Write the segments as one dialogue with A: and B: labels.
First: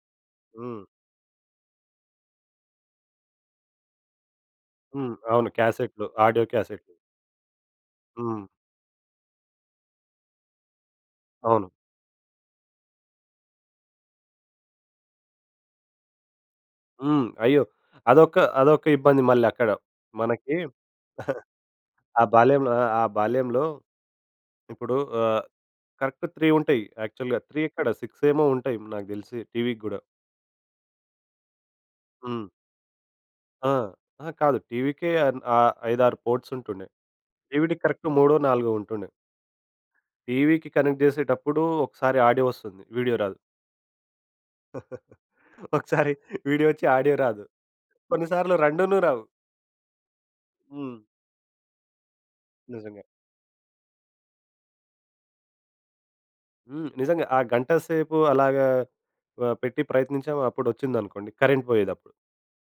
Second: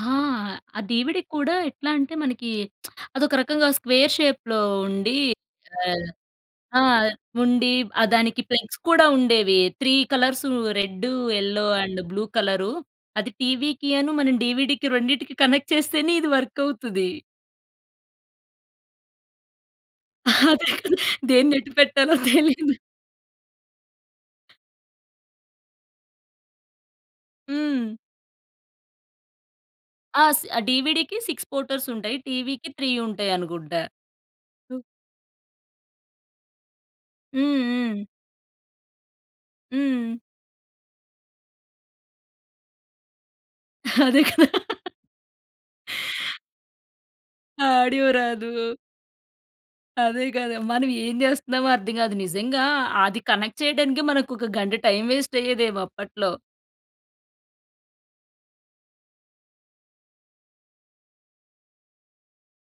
A: ఆ! ఆ
B: హ్మ్.
A: డీవీడీ‌కి కూడా ఎట్లా అంటే మనకి అదొక రకంగా స్క్వేర్ షేప్‌లో
B: హ్మ్.
A: ఉండి
B: అవును
A: ఆహ్,
B: క్యాసెట్‌లు. ఆడియో
A: ఆ!
B: క్యాసెట్‌.
A: ఉండి ఆహ్, దానికి
B: హ్మ్.
A: ప్లగ్స్ కూడా ఉండేవి, 3 కలర్సు, రెడ్డు, యెల్లో
B: అవును.
A: And blue colour. అది టీవీకి‌ అను, మనం డీవీడీకి రెండింటికి కనెక్ట్ చేస్తేనే ఇది వర్కవుతుది.
B: హ్మ్. అయ్యో! అదొక అదొక ఇబ్బంది మళ్ళీ అక్కడ మనకి.
A: అదే కదా! దేన్నెటు పెట్టాలో
B: ఆ బాల్యం
A: తెలిదు?
B: ఆ బాల్యంలో ఇప్పుడు ఆహ్, కరెక్ట్ 3 ఉంటాయి. యాక్చువల్‌గా 3 ఎక్కడ,
A: హ్మ్.
B: 6 ఏమో ఉంటాయి నాకు తెలిసి టీవీ‌కి కూడా.
A: ఆస్ ఆ డీవీడీ‌కి 6 పోర్టర్స్ ఉంటాయి.
B: హ్మ్.
A: టీవీ‌కి 3
B: ఆ!
A: ఉంటాయనుకుంటా!
B: అహా కాదు!
A: టు
B: టీవీ‌కే అన్ ఆహ్, ఐదారు పోర్ట్స్ ఉంటుండే.
A: హ్మ్
B: డీవీడీ‌కి
A: హ్మ్.
B: కరెక్ట్ మూడో నాలుగో ఉంటుండే.
A: హ్మ్.
B: టీవీ‌కి కనెక్ట్ చేసేటప్పుడు ఒకసారి ఆడియో వస్తుంది. వీడియో రాదు.
A: అదే కదా!
B: ఒకసారి వీడియో వచ్చి ఆడియో రాదు.
A: ఆడియో రాదు.
B: కొన్నిసార్లు రెండును రావు.
A: అదే కదా! మనం
B: హ్మ్.
A: ఏం చేస్తున్నామో అర్థం కాదు. నిజంగా
B: నిజమే.
A: అది కనెక్ట్ చేయడానికి మనకొక గంట టైమ్ వేస్ట్ అయ్యేదేమో అప్పట్లో.
B: హ్మ్. నిజంగా ఆ గంట సేపు అలాగా ఆహ్, పెట్టి ప్రయత్నించాం, అప్పుడోచ్చిందనుకోండి. కరెంట్ పోయేదప్పుడు.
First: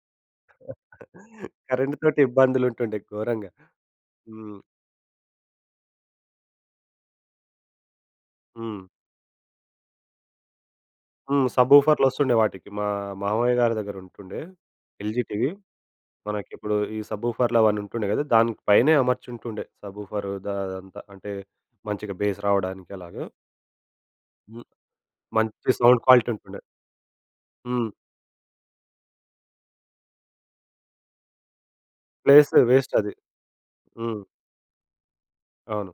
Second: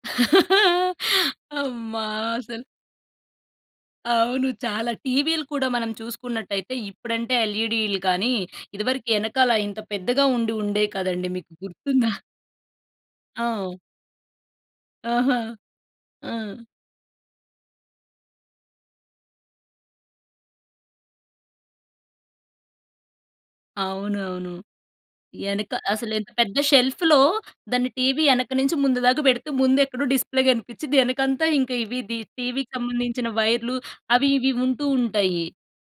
A: అమ్మ!
B: కరెంట్‌తోటి
A: అసలు
B: ఇబ్బందులుంటుండే ఘోరంగా.
A: అవును
B: హ్మ్.
A: చాలా. టీవీ‌లు కూడా మనం చూసుకున్నట్టయితే ఇప్పుడంటే లెఈడి‌లు గాని
B: హ్మ్.
A: ఇదివరకు వెనకాల ఇంత పెద్దగా ఉండి ఉండేవి కదండీ!
B: హ్మ్.
A: మీకు
B: సబూఫర్‌లు
A: గుర్తుందా?
B: వస్తుండే వాటికి మా
A: ఆ!
B: మామయ్య‌గారి దగ్గర ఉంటుండే. ఎల్‌జి
A: ఆహా!
B: టీవీ.
A: ఆ!
B: మనకిప్పుడు ఈ సబూఫర్‌లవన్నీ ఉంటుండే కదా! దాని పైనే అమర్చుంటుండే సబూఫరు దా అదంతా. అంటే మంచిగా బేస్ రావడానికి అలాగ.
A: అవునవును.
B: హ్మ్. మంచి
A: యెనక
B: సౌండ్
A: అసలు
B: క్వాలిటీ
A: ఎంత పెద్ద
B: ఉంటుండే.
A: షెల్ఫ్‌లో దాన్ని
B: హ్మ్.
A: టీవీ వెనక నుంచి ముందు దాకా పెడితే ముందెక్కడో డిస్‌ప్లే కనిపించిద్ది. వెనకంతా ఇక ఇవి‌ ది
B: ప్లేస్
A: టీవీ‌కి
B: వేస్టది.
A: సంబంధించిన వైర్‌లు
B: హ్మ్.
A: అవి ఇవి వుంటూ ఉంటాయి.
B: అవును.